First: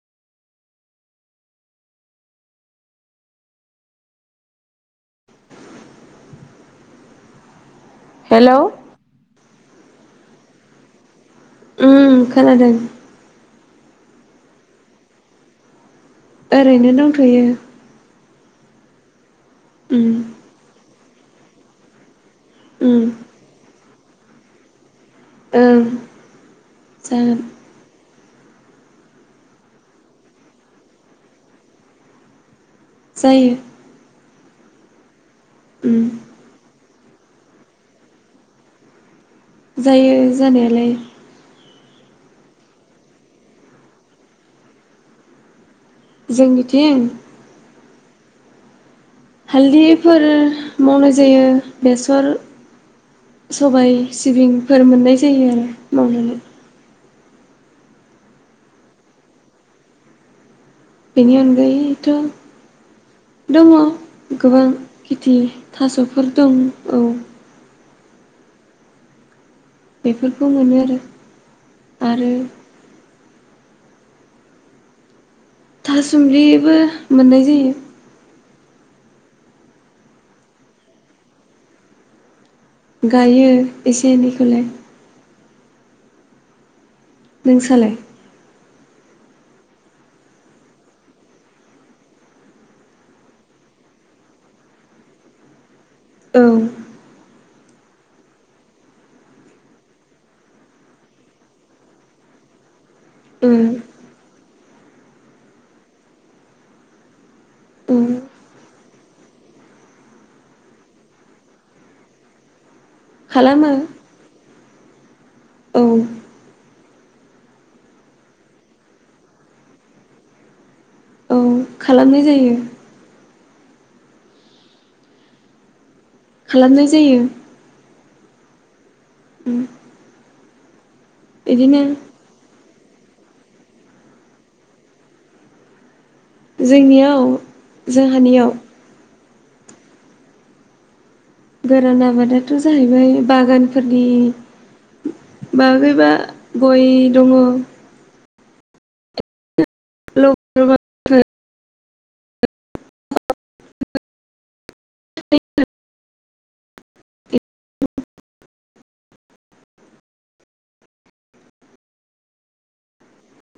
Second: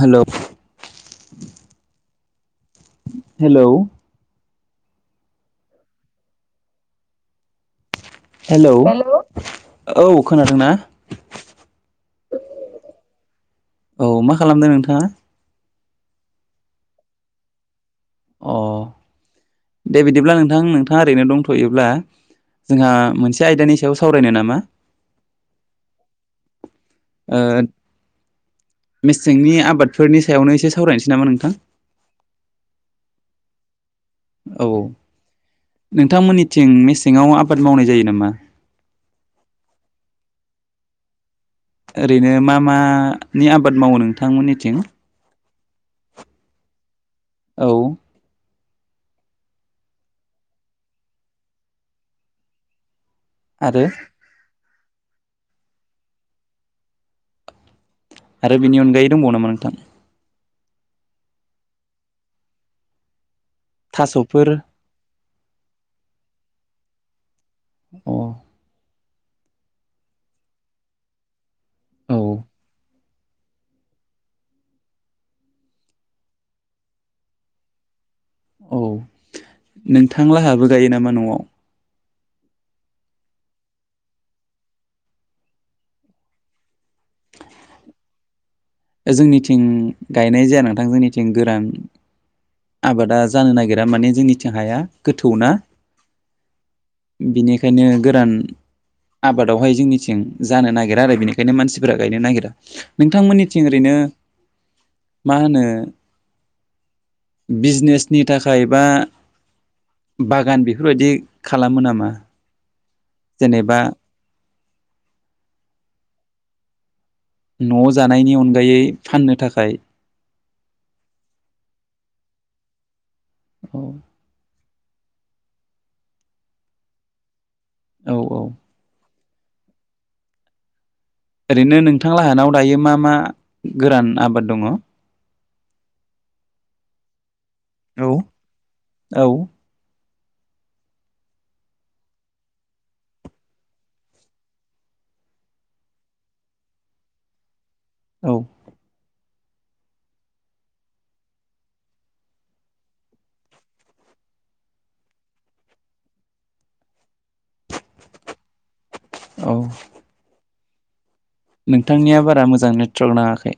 Hello hello hello औ खोनादोंना? उम खोनादों औ मा खालामदों नोंथांङा? ओरैनो दंथयो अ दे उम बिदिब्ला नोंथां नोंथाङा ओरैनो दंथयोब्ला जोंहा उम मोनसे आयदानि सायाव सावरायनो नामा ओ ओ जोगोन मेसेंनि आबादफोरनि सायावनो एसे सावरायनोसै नामा नोंथां जायो औ उम नोंथांमोननिथिं मिस सिंङाव आबाद मावनाय जायो नामा? जायो जानायालाय ओरैनो मा मानि आबाद मावो नोंथांमोननिथिं? जोंनिथिं औ हालदैफोर मावनाय जायो बेसर आरो सबाय सिबिंफोर मोननाय जायो आरो मावनानै आरो बिनि अनगायै दंबावनोामा नोंथां बिनि अनगायोथ दंङ थास'फोर गोबां खेथि थासफोर दं औ अ बेफोरखौ मोनो आरो औ आरो थासुमलिबो मोननाय जायो औ नोंथांलाहाबो गायो नामा नआव गायो एसे एनैखौलाय नों सालाय? जोंनिथिं गायनाय जाया नोंथां जोंनिथिं गोरान आबादा जानो नागिरा माने जोंनिथिं हाया गोथौना औ बिनिखायनो गोरान आबादावहाय जोंनिथिं जानो नागिरा आरो बेनिखायनो मानसिफोरा गायनो नागिरा नोंथां थिं उम ओरैनो मा होनो उम बिजनेसनि थाखाय बा बागान बेफोरबायदि खालामो नामा खालामो जेनेबा औ न जानायनि अनगायै फाननो थाखाय औ खालामनाय जायो औ खालामनाय जायो औ औ [inaudible] ओरैनो बिदिनो नोंथां लाहानाव दायो मा मा गोरान आबाद दंङ जोंनियाव औ जोंहानियाव औ गोरान आबादाथ जाहैबाय बागानफोरनि बागैबा गय दंङ औ [inaudible] [unintelligible] औ नोंथांनिया बारा मोजां नेट्रक नांङाखै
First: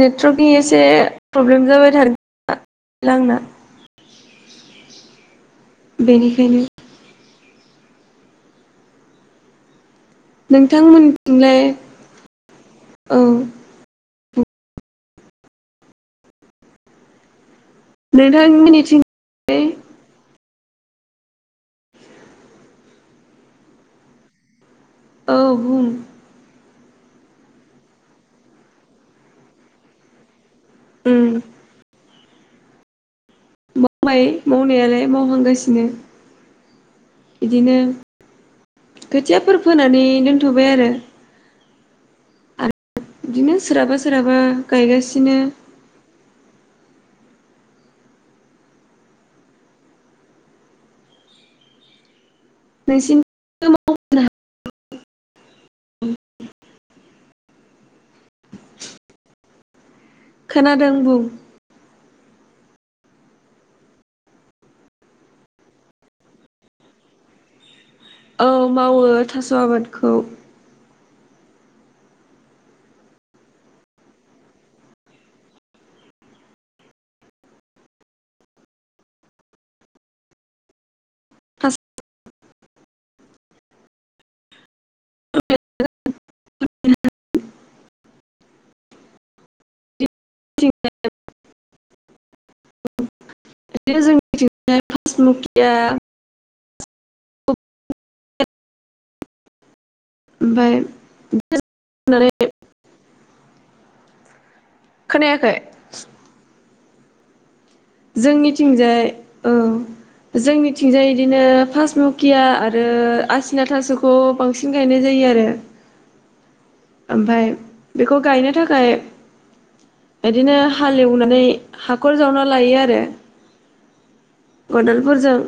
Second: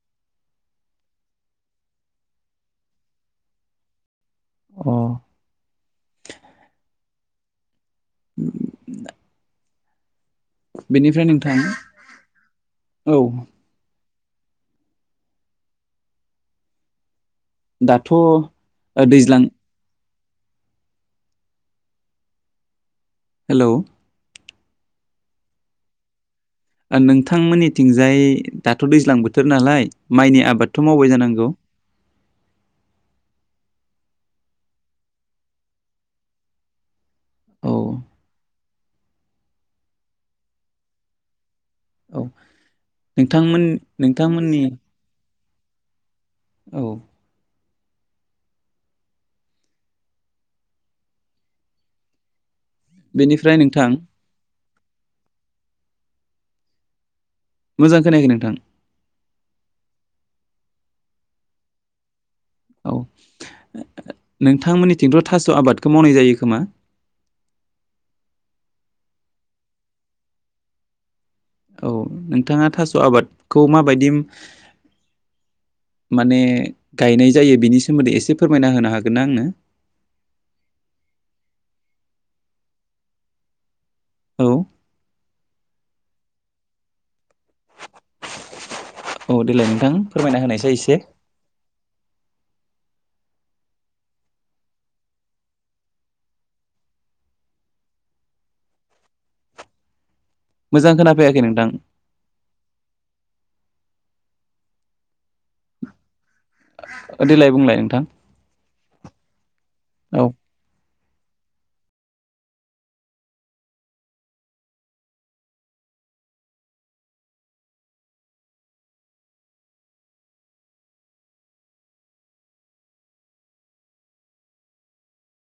नेटवर्कि एसे प्रब्लेम जाबाय थादों आंना अ बेनिखायनो [inaudible] बेनिफ्राय नोंथां नोंथांमोननिथिंलाय औ दाथ' ओ नोंथांमोननिथिं दैज्लां हेलौ औ‌ बुं ओ नोंथांमोननिथिंजाय दाथ' दैज्लां बोथोर नालाय माइनि आबाद थ' मावबाय उम जानांगौ मावबाय मावनायालाय मावहांगासिनो औ बिदिनो खोथियाफोर फोनानै दोनथ'बाय आरो औ आरो बिदिनो नोंथांमोन सोरहाबा सोरहाबा नोंथांमोननि गायगासिनो औ नोंसिनि बेनिफ्राय नोंथां मोजां खोनायाखै नोंथां खोनादों बुं औ [inaudible] नोंथांमोननिथिंथ' थास' आबादखौ मावनाय जायो खोमा [inaudible] औ मावो थास' आबादखौ औ नोंथाङा थास' आबादखौ माबायदि माने गायनाय जायो बिनि सोमोन्दै एसे फोरमायना होनो हागोन ना आंनो [inaudible] थास' औ औ देलाय नोंथां फोरमायना होनायसाय एसे [unintelligible] मोजां खोनाफैयाखै नोंथां ओमफ्राय [unintelligible] खोनायाखै ओ देलाय बुंलाय नोंथां जोंनिथिंजाय औ औ जोंनिथिं थिंजाय बिदिनो पास नकिया आरो आसिना थास'खौ बांसिन गायनाय जायो आरो [inaudible] ओमफाय बेखौ गायनो थाखाय इदिनो हालेवनानै हाखर जावना लायो आरो खदालफोरजों‌